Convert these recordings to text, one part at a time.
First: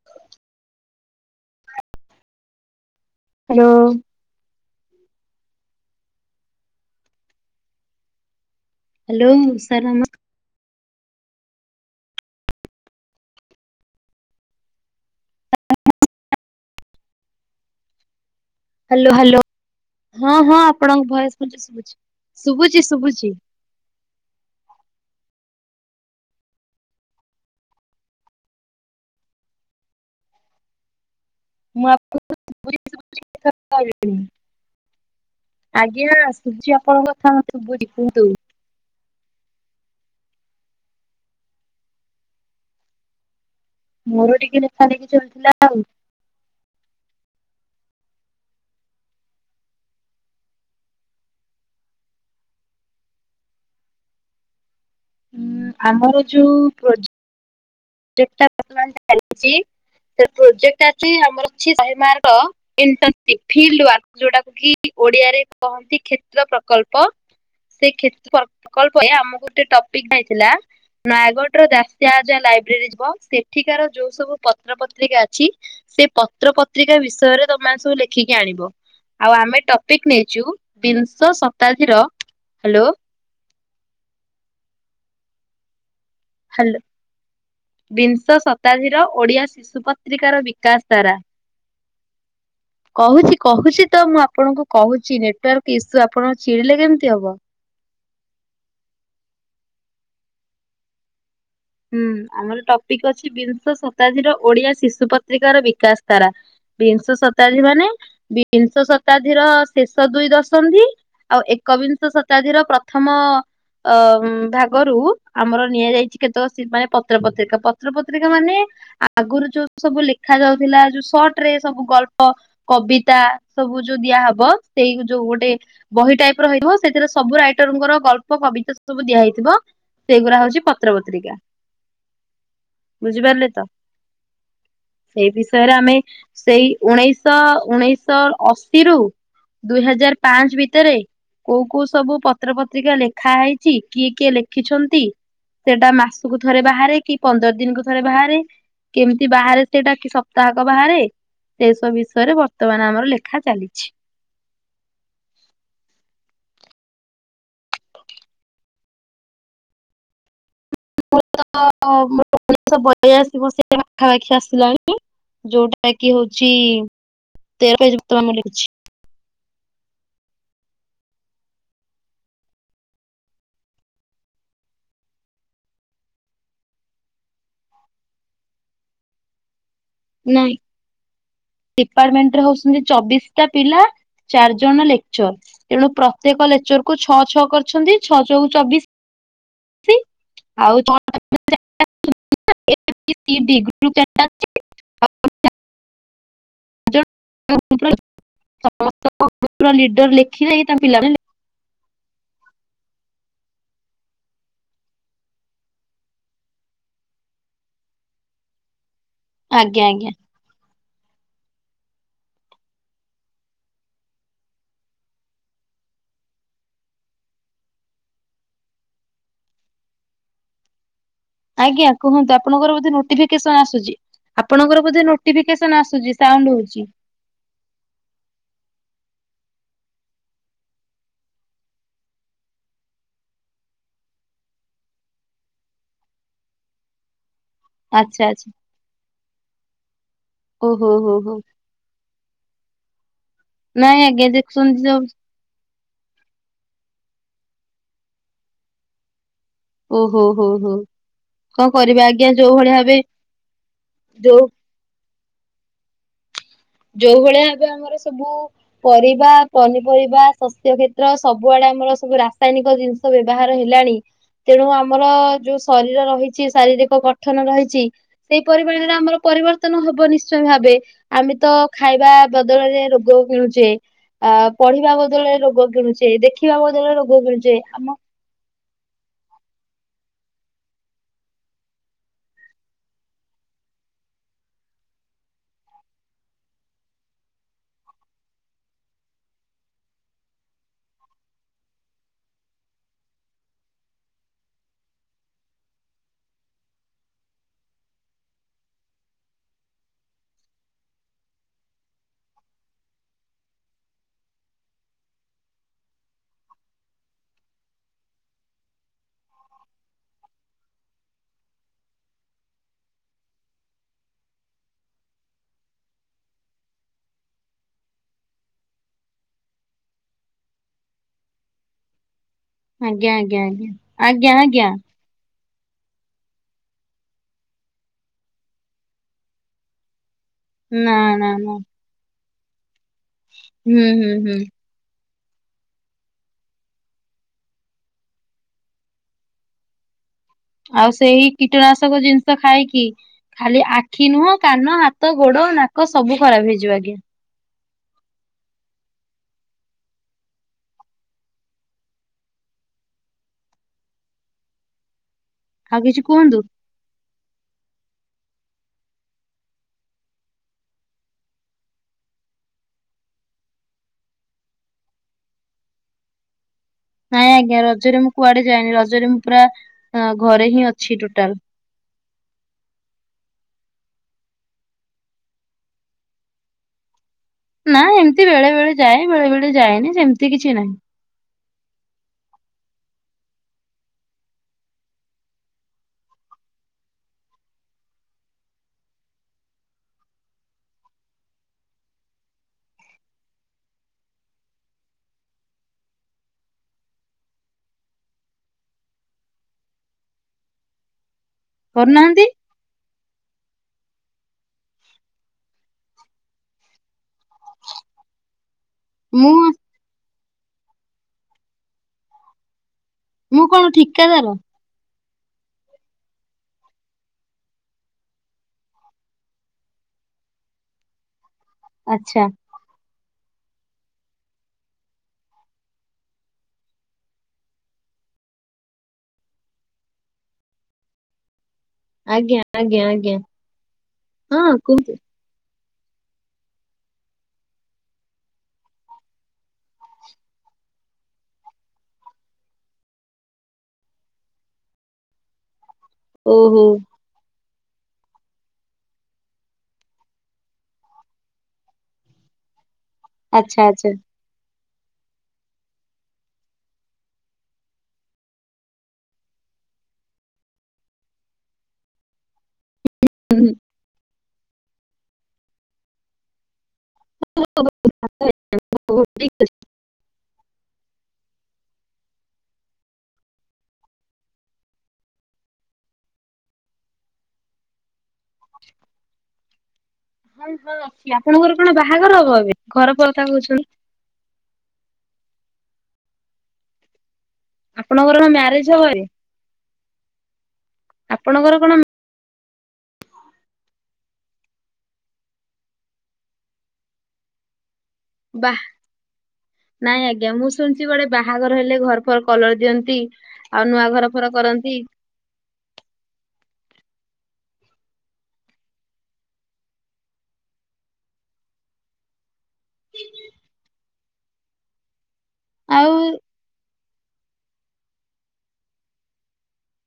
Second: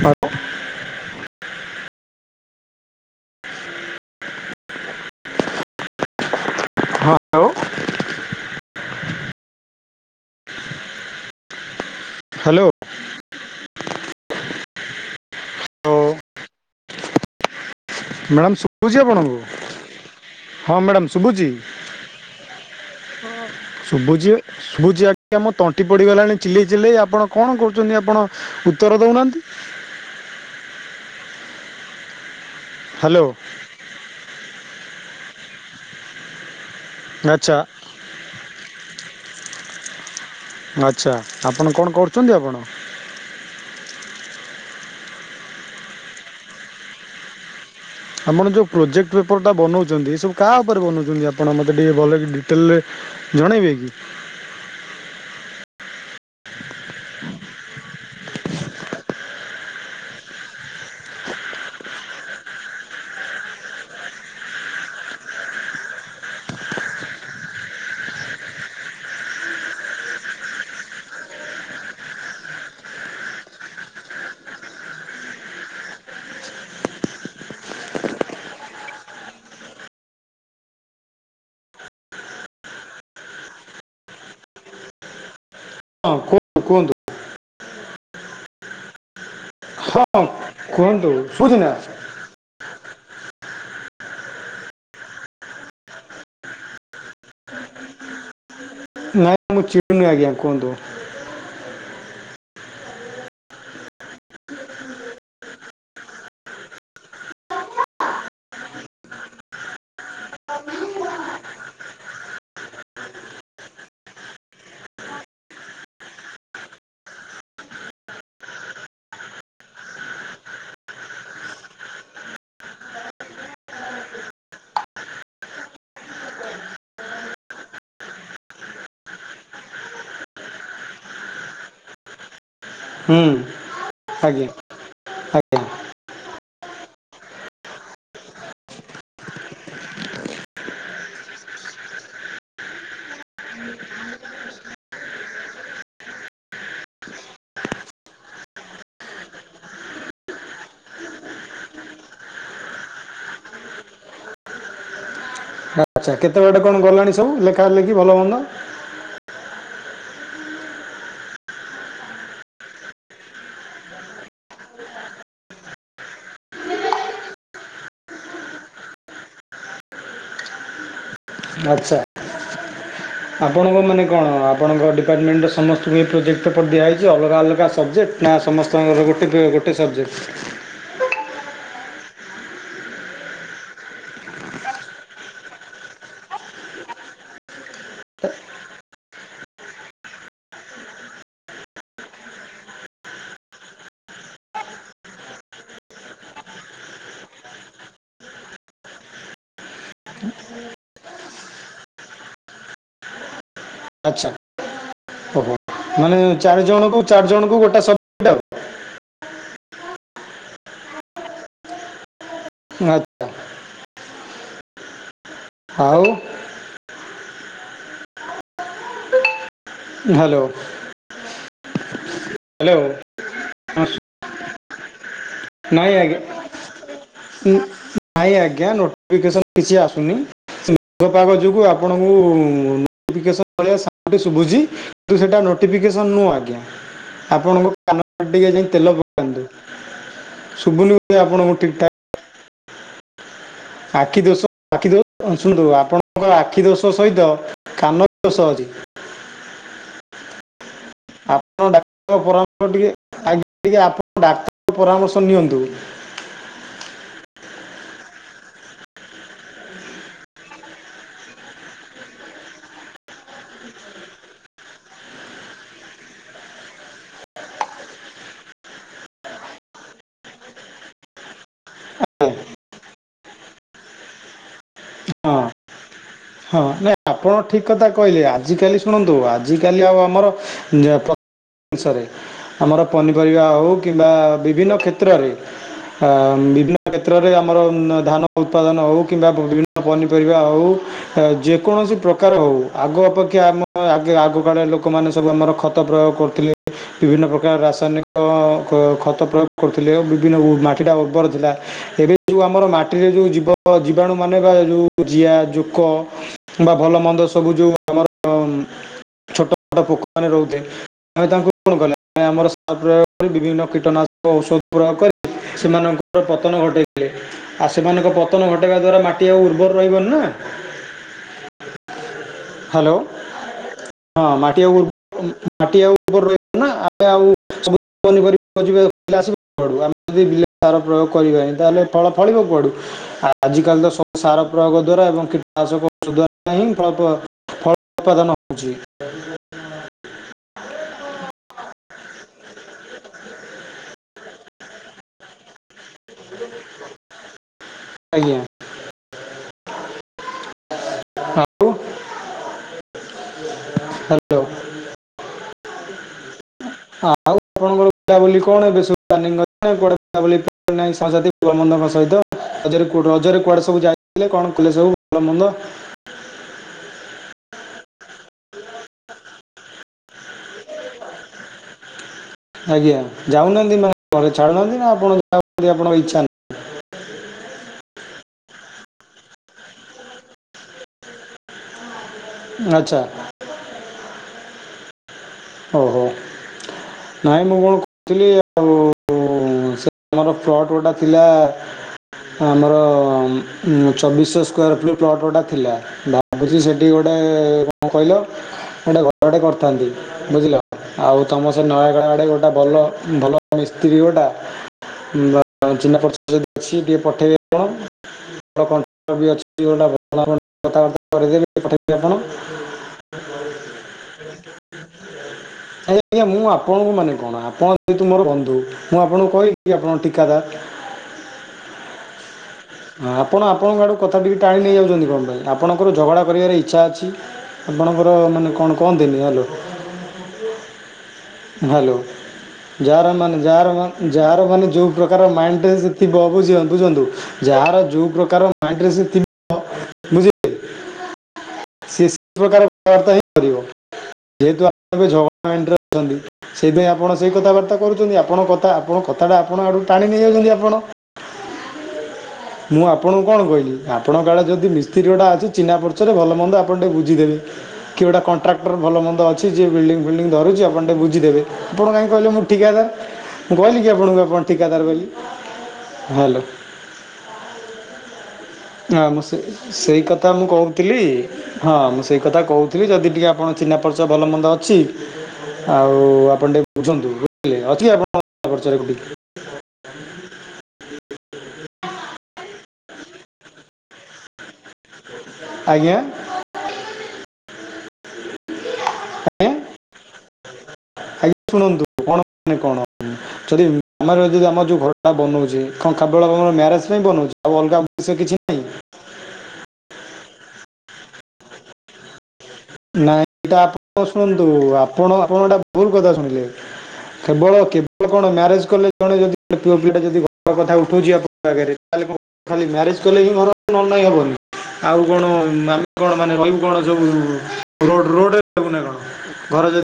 ହବ [unintelligible] ହାଲୋ। ହଁ hello. [unintelligible] Hello sir ନମସ୍କାର। ହ୍ୟାଲୋ। ମ୍ୟାଡ଼ାମ ସୁ। ହ୍ୟାଲୋ, ହ୍ୟାଲୋ ହଁ, ହଁ ଆପଣଙ୍କ ଭୟସେ ଶୁଭୁଛି, ଶୁଭୁଛି, ଶୁଭୁଛି। ଶୁଭୁଜି ଶୁଭୁଜି ଆଜ୍ଞା ମୋ ତଣ୍ଟି ପଡିଗଲାଣି ଚିଲେଇ, ଚିଲେଇ ଆପଣ କ'ଣ କରୁଛନ୍ତି ଆପଣ। ଉତ୍ତର ଦଉନାହାନ୍ତି। ମୁଁ ଆପ। ହ୍ୟାଲୋ। ଆଜ୍ଞା ସୁଚି ଆପଣଙ୍କ କଥା ଆଚ୍ଛା ଶୁଭୁଚି କୁହନ୍ତୁ। ଆଚ୍ଛା ଆପଣ କ'ଣ କରୁଛନ୍ତି ଆପଣ। ମୋର ଟିକେ ନେଖା, ନେଖୀ ଚଳିଲା ଆଉ। ଆମର ଯୋଉ ପ୍ରୋଜେକ୍ଟ ପେପର ଟା ବନଉଚନ୍ତି ଏ ସବୁ କାହା ଉପରେ ବନଉଚନ୍ତି ଆପଣ ମତେ ଟିକେ ଭଲକି ଡିଟେଲରେ ଯଣେଇ ବେକି ହଁ ଆମର ଯୋଉ ପ୍ରୋଜେ ଠିକ ଠାକ ପ୍ରଫମାନ୍ସ ଚାଲିଛି ସେ ପ୍ରୋଜେକ୍ଟ ଅଛି ଆମର ଅଛି ଶହେ ମାର୍କ ଇଟନ୍ ସିପ ଫଲଡ୍ ୱାର୍ ଯୋଉଟାକୁ କି ଓଡିଆରେ କହନ୍ତି କ୍ଷେତ୍ର ପ୍ରକଳ୍ପ। ସେ କ୍ଷେତ୍ର ପ୍ରକଳ୍ପ ହିଁ ଆମକୁ ଗୋଟେ ଟପିକ ଆଇଥିଲା। ନୟାଗଡ଼ ର ଦାସିଆ ଅଜା ଲାଇବ୍ରେରୀ ଯିବ ସେଠିକାର ଯୋଉ ସବୁ ପତ୍ର ପତ୍ରିକା ଅଛି ସେ ପତ୍ର ପତ୍ରିକା ବିଷୟରେ ତମେ ମାନେ ସବୁ ଲେଖିକି ଆଣିବ। ଆଉ ଆମେ ଟପିକ ନେଇଛୁ ବିଂଶ ଶତାବ୍ଦୀର ହ୍ୟାଲୋ। ହଁ କୁହନ୍ତୁ ହ୍ୟାଲୋ କୁହନ୍ତୁ ବିଂଶ ଶତାଧିର ଓଡିଆ ଶିଶୁ ହଁ ପତ୍ରିକାର ବିକାଶ କୁହନ୍ତୁ ଧାରା ଶୁଭୁଚିନା। କହୁଛି, କହୁଛି ତ ମୁଁ ଆପଣଙ୍କୁ କହୁଛି ନେଟୱାର୍କ ଇସ୍ୟୁ ଆପଣଙ୍କୁ ଛିଡିଲେ କେମିତି ହବ। ନାଇଁ ମୁଁ ଚିଡୁନି ଆଜ୍ଞା କୁହନ୍ତୁ। ହୁଁ ଆମର ଟପିକ ଅଛି ବିଂଶ ଶତା୍ଦୀ ର ଓଡିଆ ଶିଶୁ ପତ୍ରିକାର ବିକାଶ ତାରା। ବିଂଶ ଶତାବ୍ଦୀ ମାନେ ବିଂଶ ଶତାବ୍ଦୀର ଶେଷ ଦୁଇ ଦଶନ୍ଧି ଆଉ ଏକବିଂଶ ଶତାବ୍ଦୀର ପ୍ରଥମ ଅ ଭାଗରୁ ଆମର ନିଆଯାଇଛି କେତେକ ମାନେ ପତ୍ର ପତ୍ରିକା ପତ୍ର ପତ୍ରିକା ମାନେ? ଆଗୁରୁ ଯୋଉ ସବୁ ଲେଖା ଯାଉଥିଲା ଯୋଉ ସଟରେ ସବୁ ଗଳ୍ପ କବିତା ସବୁ ଯୋଉ ଦିଆ ହବ ସେଇ ଯୋଉ ଗୋଟେ ବହି ଟାଇପ ର ହେଇଥିବ ସେଥିରେ ସବୁ ରାଇଟରଙ୍କର ଗଳ୍ପ କବିତା ସବୁ ଦିଆହେଇଥିବ। ସେଇଗୁରା ହଉଛି ପତ୍ର ପତ୍ରିକା ହୁଁ ବୁଝିପାରିଲେ ତ। ଆଜ୍ଞା ସେଇ ଆଜ୍ଞା ବିଷୟରେ ଆମେ ସେଇ ଉଣେଇଶଶହ, ଉଣେଇଶଶହ ଅଶିରୁୁ ଦୁଇ ହଜାର ପାଞ୍ଚ ଭିତରେ କୋଉ, କୋଉ ସବୁ ପତ୍ର ପତ୍ରିକା ଲେଖା ହେଇଛି କିଏ କିଏ ଲେଖିଛନ୍ତି। ସେଟା ମାସକୁ ଥରେ ବାହାରେ କି ପନ୍ଦର ଦିନକୁ ଥରେ ବାହାରେ। କେମିତି ବାହାରେ ସେଇଟା କି ସପ୍ତାହକ ବାହାରେ। ସେ ସବୁ ବିଷୟରେ ବର୍ତ୍ତମାନ ଆମର ଲେଖା ଚାଲିଛି। ଆଚ୍ଛା କେତେବାଟ କଣ ଗଲାଣି ସବୁ ଲେଖା ଲେଖି ଭଲ ମନ୍ଦ। ତ ମୋ ବ [unintelligible] ଉଣେଇଶହ ବୟାଶି ମସିହା ପାଖା ପାାଖି ଆସିଲାଣି। ଯୋଉଟା କି ହଉଛି ତେର ଯୁକ୍ତ ଲେଖିଛି। ଆଚ୍ଛା। ଆପଣଙ୍କ ମାନେ କଣ ଆପଣଙ୍କ ଡିପାର୍ଟମେଣ୍ଟର ସମସ୍ତଙ୍କୁ ଏ ପ୍ରୋଜେକ୍ଟ ଉପ ଦିଆଯାଇଛି ଅଲଗା ଅଲଗା ସବଜେକ୍ଟ। ନା ସମସ୍ତଙ୍କର ଗୋଟେ, ଗୋଟେ ସବଜେକ୍ଟ। ନାଇଁ ଡିପାର୍ଟମେଣ୍ଟରେ ହଉଛନ୍ତି ଚବିଶ ଟା ପିଲା ଚାର ଜଣ ଲେକ୍ଚର। ତେଣୁ ପ୍ରତ୍ୟେକ ଲେକ୍ଚର କୁ ଛଅ, ଛଅ କରିଛନ୍ତି ଛଅ ଚଉ ଚବିଶ। ଆଉ [unintelligible] [unintelligible] [inaudible] [unintelligible] [unintelligible] ସମସ୍ତଙ୍କ ଲିଡର ଲେଖିବେ ତା ପିଲାମାନେ ଆଚ୍ଛା ଓହ ମାନେ ଚାରି ଜଣଙ୍କ ଚାରି ଜଣଙ୍କ ଗୋଟେ ସବ [unintelligible] ଆଜ୍ଞା ଆଜ୍ଞା। [unintelligible] ଆଉ। ହ୍ୟାଲୋ। ଆଜ୍ଞା କୁହନ୍ତୁ, ଆପଣଙ୍କର ହ୍ୟାଲୋ ବୋଧେ ନୋଟିଫିକେସନ ଆସୁଛି। ଆପଣଙ୍କର ବୋଧେ, ନୋଟିଫିକେସ ନାଇଁ ଆସୁଛି ଆଜ୍ଞା ସାଉଣ୍ଡ ହଉଛି। ନାଇଁ ଆଜ୍ଞା ନୋଟିଫିକେସନ୍ କିଛି ଆସୁନି। ସେଇ ମେଘ ପାଗ ଯୋଗୁ ଆପଣଙ୍କୁ ନୋଟିଫିକେସନ ଭଳିଆ ସାଉଣ୍ଡ ଶୁଭୁଛି। କିନ୍ତୁ ସେଇଟା ନୋଟିଫିକେସନ୍ ନୁହଁ ଆଜ୍ଞା, ଆପଣଙ୍କ କାନ ଆଚ୍ଛା ଫାଟି ଆଚ୍ଛା ଯାଇଛି ତେଲ ପକାନ୍ତୁ। ଓହୋ ଶୁଭୁନି ହୋ ବୋଧେ ହୋ। ଆପଣଙ୍କୁ ଠିକ୍ ଠାକ୍। ନାଇଁ ଆଖି ଆଜ୍ଞା ଦୋଷ ଦେଖୁଛନ୍ତି ଆଖି ଦୋଷ, ଶୁଣନ୍ତୁ ଆପଣଙ୍କର ଆଖି ଦୋଷ ସହିତ କାନ ଦୋଷ ଅଛି। ଓହୋ ହୋ ହୋ। ଆପଣ କଣ କରିବା ଡାକ୍ତ ଆଜ୍ଞା ଯୋଉ ପରାମ ଭଳି ଟିକେ ଭାବେ ଆଜ୍ଞା ଟିକେ ଆପଣ ଯୋଉ ଡାକ୍ତରଙ୍କ ପରାମର୍ଶ ନିଅନ୍ତୁ? ଯୋଉ ଭଳିଆ ଆଜି ଆମର ସବୁ, ପରିବା ପନିପରିବା ସ୍ୱାସ୍ଥ୍ୟ କ୍ଷେତ୍ର ସବୁଆଡେ ଆମର ସବୁ ରାସାୟନିକ ଜିନିଷ। ବ୍ୟବହାର ହେଲାଣି, ତେଣୁ ଆମର ଯୋଉ ଶରୀର ରହିଛି ଶାରୀରିକ ଗଠନ ରହିଛି, ସେଇ ପରିମାଣରେ ଆମର ପରିବର୍ତ୍ତନ ହବ ନିଶ୍ଚୟ ଭାବେ। ଆମେ, ତ ଖାଇବା ହଁ ବଦଳରେ ରୋଗ କିଣୁଛେ? ଆ ପଢିବା ବଦଳରେ ରୋଗ କିଣୁଛେ। ଦେଖି, ହଁ ନାଇଁ ଆପଣ ଠିକ କଥା କହିଲେ। ଆଜିିକାଲି ଶୁଣନ୍ତୁ ଆଜି କାଲି ଆଉ ଆମର, ଜିନଷରେ ଆମର ପନିପରିବା ହେଉ, କିମ୍ବା ବିଭିନ୍ନ କ୍ଷେତ୍ରରେ ଅ ବିଭିନ୍ନ କ୍ଷେତ୍ରରେ, ଆମର ଧାନ ଉତ୍ପାଦନ ହଉ କିମ୍ବା ବିଭିନ୍ନ ପନିପରିବା ହଉ, ଯେକୌଣସି ପ୍ରକାର ହେଉ। ଆଗ ଅପେକ୍ଷା ଆମ ଆଗେ ଆଗକାଳ ଲୋକମାନେ ସବୁ ଆମର ଖ, ପ୍ରୟୋଗ କରୁଥିଲେ। ବିଭିନ୍ନ ପ୍ରକାର ରାସାୟନିକ ଖତ ପ୍ରୟୋଗ କରୁଥିଲେ, ବିଭିନ୍ନ ମାଟିଟା ଉର୍ବର ଥିଲା। ଏବେ ଯେଉଁ ଆମର ମାଟିରେ, ଯେଉଁ ଜୀବ ଜୀବାଣୁମାନେ ବା ଯେଉଁ ଜିଆ ଜୋକ, ବା ଭଲ ମନ୍ଦ ସବୁ ଯୋଉ ଆମର ଛୋଟ ଛୋଟ ପୋକ ମାନେ ରହୁଥେ ଆମେ ତାଙ୍କୁ କଣ କଲେ, ଆ ଆମର ସାର ପ୍ରୟୋ ଗ କରି ବିଭିନ୍ନ କୀଟନାଶକ ଔଷଧ ପ୍ରୟୋଗ କରି, ସେମାନଙ୍କର ପତନ ଘଟେଇଥିଲେ। ଆଉ ସେମାନଙ୍କ ପତନ ଘଟେଇବା ଦ୍ଵାରା, ମାଟି ଆଉ ଉର୍ବର ରହିବନି ନା? ହ୍ୟାଲୋ ଆଜ୍ଞା ଆଜ୍ଞା ଆଜ୍ଞା ହଁ ଆଜ୍ଞା ଆଜ୍ଞା ମାଟିଆଉ, ମାଟି ଆଉ ଉପରେ ରହିବ ନା ଆ ଆଉ ପନିପରିବା ଆସିବ କୁଆଡୁ, ଆମେ ଯଦି ବିଲ ସାର ନା ପ୍ରୟୋଗ ନା ନା କରିବାନି ତାହେଲେ। ଫଳ ଫଳିବ କୁଆଡୁ, ହୁଁ ଆଜିିକାଲି ତ ହୁଁ ସବୁ ହୁଁ। ସାର ପ୍ରୋଗ ଦ୍ଵାରା ଏବଂ କୀଟ ନାଶକ [unintelligible] ହଁ ଫଳ ଉତ୍ପାଦନ ହଉଛି। ଆଉ ସେଇ କୀଟନାଶକ ଜିନିଷ ଖାଇକି, ଖାଲି ଆଖି ନୁହଁ କାନ ହା ତ, ଗୋଡ ନାକ ସବୁ ଖରାପ ହେଇଯିବ ଆଜ୍ଞା। ଆଜ୍ଞା। ହାଲୋ ଆଉ କିଛି କୁହନ୍ତୁ। ହଁ ଆଉ ଆପଣଙ୍କର ବୁଲାବୁଲି କଣ ଏବେ ସବୁ ପ୍ଲାନିଙ୍ଗ୍ ଅଛି। କୁଆଡେ ବୁଲାବୁଲି [unintelligible] ଭଳମନ୍ଦଙ୍କ ସହିତ, ରଜରେ କୁଆଡେ ସବୁ ଯାଇଥିଲେ କଣ କଲେ ସବୁ ଭଳମନ୍ଦ। ନାଇଁ ଆଜ୍ଞା ରଜରେ ମୁଁ କୁଆଡେ ଯାଏନି, ରଜରେ ମୁଁ ପୁରା ଘରେ ହିଁ ଅଛି ଟୋଟାଲ। ଆଜ୍ଞା, ଯାଉନାହାନ୍ତି ମାନେ ଘରେ ଛାଡୁନାହାନ୍ତି ନା ଆପଣ ଯିବାକୁ ଆପଣଙ୍କର ଇଛା ନାହିଁ? ନା ଏମିତି ବେଳେ ବେଳେ ଯାଏ, ବେଳେ ବେଳେ ଯାଏନି ସେମିତି କିଛି ନାହିଁ। ଆଚ୍ଛା। ଓହୋ, ନାଇଁ ମୁଁ କଣ କହୁଥିଲି ଆଉ ସେ ଆମର ଫ୍ଲଟ ଗୋଟେ ଥିଲା ଆମର ଚବିଶହ ସ୍କ୍ୟାର ଫିଟ୍ ପ୍ଲଟ୍ ଗୁଡା ଥିଲା। ଭାବୁଚି ସେଠି ଗୋଟେ କଣ କହିଲ ଗୋଟେ ଘରଟେ କରିଥାନ୍ତି। ବୁଝିଲ? ଆଉ ତମ ସେ ନୟାଗଡ଼ ଆଡେ କରୁନାହାନ୍ତି ଗୋଟେ ଭଲ ଭଲ ମିସ୍ତ୍ରୀ ଗୋଟା ବା ଚିହ୍ନା ପରିଚିତ ଯିଏ ଅଛି ଟିକେ ପଠେଇବେ। କଣ କଣ ମୁଁ [unintelligible] ମୁଁ କଣ ଠିକାଦାର? ଆଜ୍ଞା, ଆଜ୍ଞା, ମୁଁ ଆପଣଙ୍କୁ ମାନେ କଣ, ଆପଣ ଯେହେତୁ ମୋର ବନ୍ଧୁ ମୁଁ ଆପଣଙ୍କୁ କହିଲି ଆପଣ ଠିକାଦାର? ଆଛା। ହଁ ଆପଣ ଆପଣଙ୍କ ଆଡ଼କୁ କଥା ଟିକିେ ଟାଣି ନେଇଯାଉଛନ୍ତି କଣ ପାଇଁ? ଆପଣଙ୍କର ଝଗଡ଼ା କରିବାର ଇଚ୍ଛା ଅଛି? ଆପଣଙ୍କର ମାନେ କଣ କହନ୍ତିନି? ହାଲୋ। ହ୍ୟାଲୋ ଆଜ୍ଞା ଆଜ୍ଞା ଯାହାର ଆଜ୍ଞା ମାନେ, ଯାହାର ମା, ଯାହାର ହଁ ମାନେ ଯଉ କୁହନ୍ତୁ। ପ୍ର ଥୁୁ ଯାହାର ଯୋଉ ପ୍ର [unintelligible] ସିଏ ସେଇ ପ୍ରକାର କଥା ବାର୍ତ୍ତାହୀ କରିବ। ଯେହେତୁ ଝଗଡା ମାଇଣ୍ଡରେ ଅଛନ୍ତି। ଓହୋ ସେଇଥିାଇଁ ଆପଣ ସେ କଥାବାର୍ତ୍ତା କରୁଛନ୍ତି ଆପଣଙ୍କ କ ଆପଣଙ୍କ କଥାଟା ଆପଣ ଆଡ଼ୁ ଟାଣି ନେଇଯାଉଛନ୍ତି। ଆପଣ ମୁଁ ଆପଣଙ୍କୁ କଣ ଆଚ୍ଛା କହିଲି? ଆଚ୍ଛା। ଆପଣ ଆଡେ ଯଦି ମିସ୍ତ୍ରୀ ଗୁଡା ଅଛି ଚିହ୍ନା ପରିଚିତ ଭଲ ମନ୍ଦ ଆପଣ ଟିକେ ବୁଝିଦେବେ କି ଗୋଟା କଣ୍ଟାଟର ଭଲ ମନ୍ଦ ଅଛି ଯିଏ ବିଲ୍ଡିଙ୍ଗ ଫିଲ୍ଡିଙ୍ଗ ଧରୁଛି ଆପଣ ଟିକେ ବୁଝିଦେବେ। ଆପଣ କାହିଁକି କହିଲେ ମୁଁ ଠିକାଦାର? ମୁଁ କହିଲି କି ଆପଣଙ୍କୁ ଆପଣ ଠିକାଦାର ବୋଲି? ହ୍ୟାଲୋ। ଆ ମୁଁ ସେ ସେଇ କଥା ମୁଁ କହୁଥିଲି ହଁ, ମୁଁ ସେଇ କଥା କହୁଥିଲି ଯଦି ଟିକିେ ଆପଣ ଚିହ୍ନା ପରିଚିତ ଭଲ ମନ୍ଦ ଅଛି ଆଉ ଆପଣ ଟିକେ ବୁଝନ୍ତୁେ ଅ ଆପଣଙ୍କର୍ଚ [unintelligible] ଆପଣଙ୍କର କଣ ବାହାଘର ହବ ଏବେ, ଘର କଥା କହୁଛନ୍ତି? ଆଜ୍ଞା? ଆପଣଙ୍କର ମ୍ୟାରେଜ ହବ ଏବେ? ଆଜ୍ଞା ଆଜ୍ଞା ଆପଣଙ୍କର କଣ ଶୁଣନ୍ତୁ କଣ ମାନେ କଣ ଯଦି ଆମ ଯଦି ଆମର ଯୋଉ ଘରଟା ବନଉଛି କଣ ଖବବେ ମ୍ୟାରେଜ ପାଇଁ ବନଉଛି [unintelligible] ଆଉ ଅଲଗା ମଣିଷ କିଛି ବା ନାଇଁ। ନାଇଁ ଆଜ୍ଞା ମୁଁ ଶୁଣିଛି ଗୋଟେ ବାହାଘର ହେଲେ ଘର ଫର କଲର ଦିଅନ୍ତି। ନା ଏଇଟା ଆଉ ଆପଣ ନୂଆ ଘର ଫର ଶୁଣନ୍ତୁ କରନ୍ତି। ଆପଣ, ଆପଣ ଏଟା ଭୁଲ କଥା ଶୁଣିଲେ। କେବଳ କେବଳ କଣ ମ୍ୟାରେଜ କଲେ ଜଣେ ଯଦି ପୁଅ ପିଲାଟା ଯଦି ଘର କଥା ଉଠଉଚି ଆପଣଙ୍କ ଆଗରେ ତାହେଲେ କ ଖାଲି ମ୍ୟାରେଜ କଲେ ହିଁ ଘର ହବ ନହେଲେ ନାହିଁ ହବନି? ଆଉ କଣ ଆମେ ଆଉ କଣ ମାନେ ରହିବୁ କଣ ସବୁ ରୋଡ଼ ରୋଡରେ ରହିବୁନା କଣ? ଘର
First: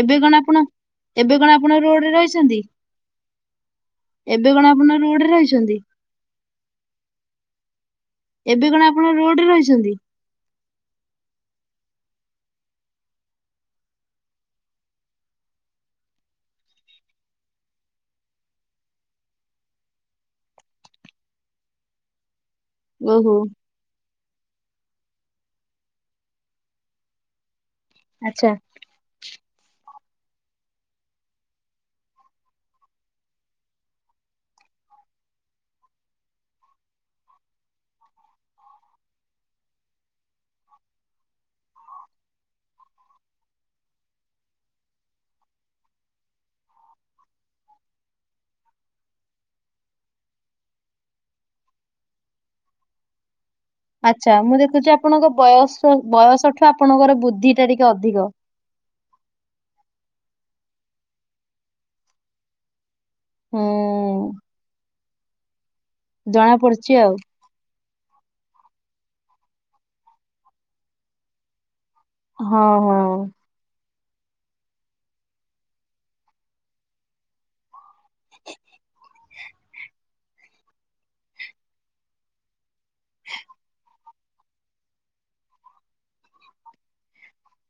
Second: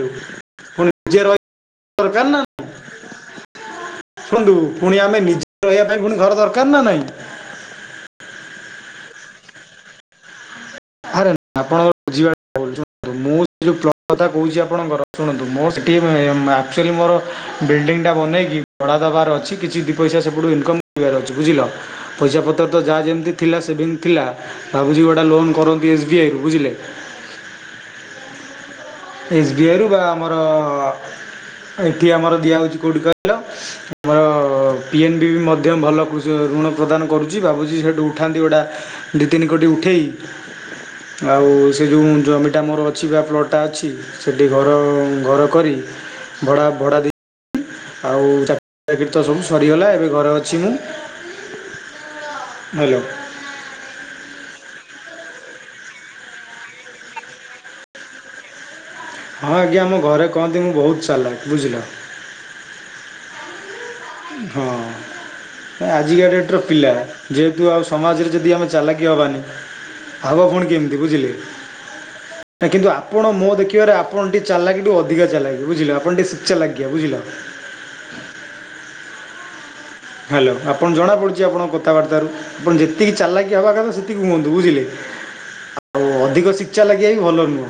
ଏବେ କଣ ଆପଣ ଏବେ କଣ ଆପଣ ରୋଡରେ ହକାରନା ରହିଛନ୍ତି [unintelligible] ଏବେ ଶୁଣନ୍ତୁ, କଣ ଆପଣ ଫୁଣି ଆମେ ରୋଡରେ ନିଜେ ରହିଛନ୍ତି? ରହିବା ପାଇଁ ଫୁଣି ଘର ଦରକାର ନା ନାହିଁ? ଏବେ କଣ ଆପଣ ରୋଡରେ ରହିଚନ୍ତି? ଆରେ ଆପଣ ଝିଅ ମୁଁ [inaudible] ଯେଉଁ ଫଲ୍ଟ କଥା କହୁଛି ଆପଣଙ୍କର ଶୁଣନ୍ତୁ। ମୋ ସିକ୍ମ ଆକ୍ଚୁଆଲି ମୋର ବିଲ୍ଡିଙ୍ଗଟା ବନେଇକି ଚଢ଼ା ଦେବାର ଅଛି। କିଛି ଦିଇ ପଇସା ସେପଟୁ ଇନକମ୍ କରିବାର ଅଛି ବୁଝିଲ। ପଇସା ପତ୍ର ତ ଯାହା ଯେମିତି ଓହୋ ଥିଲା ସେଭିଙ୍ଗ ଥିଲା। ଭାବୁଛି ଗୋଟା ଲୋନ୍ କରନ୍ତି ଏସ୍ ବି ଆଇରୁ ବୁଝିଲେ? ଆଚ୍ଛା। ଏସ୍ ବି ଆଇରୁୁ ବା ଆମର ଏଠି ଆମର ଦିଆହଉଛି କେଉଠି କହିଲ? ଆମର ପିଏନ ବି ବି ମଧ୍ୟ ଭଲ ଋଣ ପ୍ରଦାନ କରୁଛି। ଭାବୁଛି ସେଠୁ ଉଠାନ୍ତି ଗୋଟା ଦୁଇ ତିନି କୋଟି ଉଠେଇ। ଆଉ ସେ ଯେଉଁ ଜମିଟା ମୋର ଅଛି ବା ପ୍ଲଟ୍ଟା ଅଛି। ସେଠି ଘର ଘର କରି ଭଡା ଭଡା ଦେଇ ଆଉ ଚାକିରି ବାକିରି ତ ସବୁ ସରିଗଲା। ଏବେ ଘରେ ଅଛି ମୁଁ। ହ୍ୟାଲୋ। ଆଚ୍ଛା! ମୁଁ ଦେଖୁଛି ଆପଣଙ୍କ ବୟସ ବୟସ ଠୁ ଆପଣଙ୍କର ବୁଦ୍ଧି ଟା ଟିକେ ଅଧିକ। ହଁ ଆଜ୍ଞା ମୋ ଘରେ କହନ୍ତି ମୁଁ ବହୁତ ଚାଲାକ୍। ବୁଝିଲ? ହୁଁ। ହଁ ଆଜିକା ଡେଟ୍ ଜଣା ର ପିଲା। ପଡୁଛି ଆଉ ଯେହେତୁ ଆଉ ସମାଜରେ ଯଦି ଆମେ ଚାଲାକି ହେବାନି। ଆବ ପୁଣି କେମିତି ବୁଝିଲେ? ହଁ ନାଇଁ କିନ୍ତୁ ହଁ ଆପଣ ମୋ ଦେଖିବାର ଆପ ଆପଣ ଟିକେ ଚାଲାକି ଟିକେ ଅଧିକା ଚାଲାକି ବୁଝିଲ? ଆପଣ ଟିକେ ବେଶୀ ଚାଲାକିୟା ବୁଝିଲ? [unintelligible] ହ୍ୟାଲୋ। ଆପଣ ଜଣାପଡ଼ୁଛି ଆପଣଙ୍କ କଥାବାର୍ତ୍ତାରୁ ଆପଣ ଯେତିକି ଚାଲାକି ହେବା କଥା ସେ ଲୋକେ କୁହନ୍ତୁ ବୁଝିଲେ? ଆଉ ଅଧିକ ଶିକ୍ଷା ଲାଗିବା ବି ଭଲ ନୁହଁ।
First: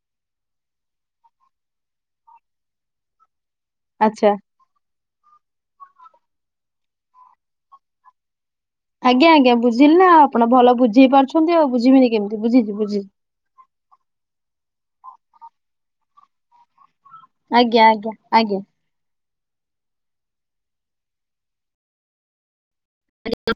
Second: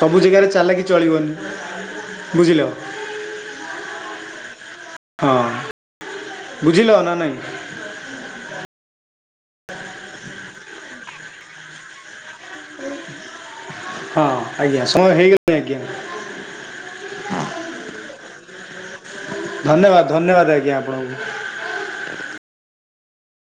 ସବୁ ଜାଗାରେ ଚାଲାକି ଚଳିବନି। ବୁଝିଲ। ଆଚ୍ଛା। ହଁ। ବୁଝିଲ ନା ନାଇଁ? ଆଜ୍ଞା ଆଜ୍ଞା ବୁଝିଲ ନା ଆପଣ ଭଲ ବୁଝେଇ ପାରୁଛନ୍ତି। ଆଉ ବୁଝିବିନି କେମିତି ବୁଝିଛି ବୁଝିଛି। ହଁ ଆଜ୍ଞା ସମୟ ହେଇଗଲାଣି ଆଜ୍ଞା। ଆଜ୍ଞା ଆଜ୍ଞା ଆଜ୍ଞା। ଧନ୍ୟବାଦ ଧନ୍ୟବାଦ ଆଜ୍ଞା ଆପଣଙ୍କୁ। [inaudible]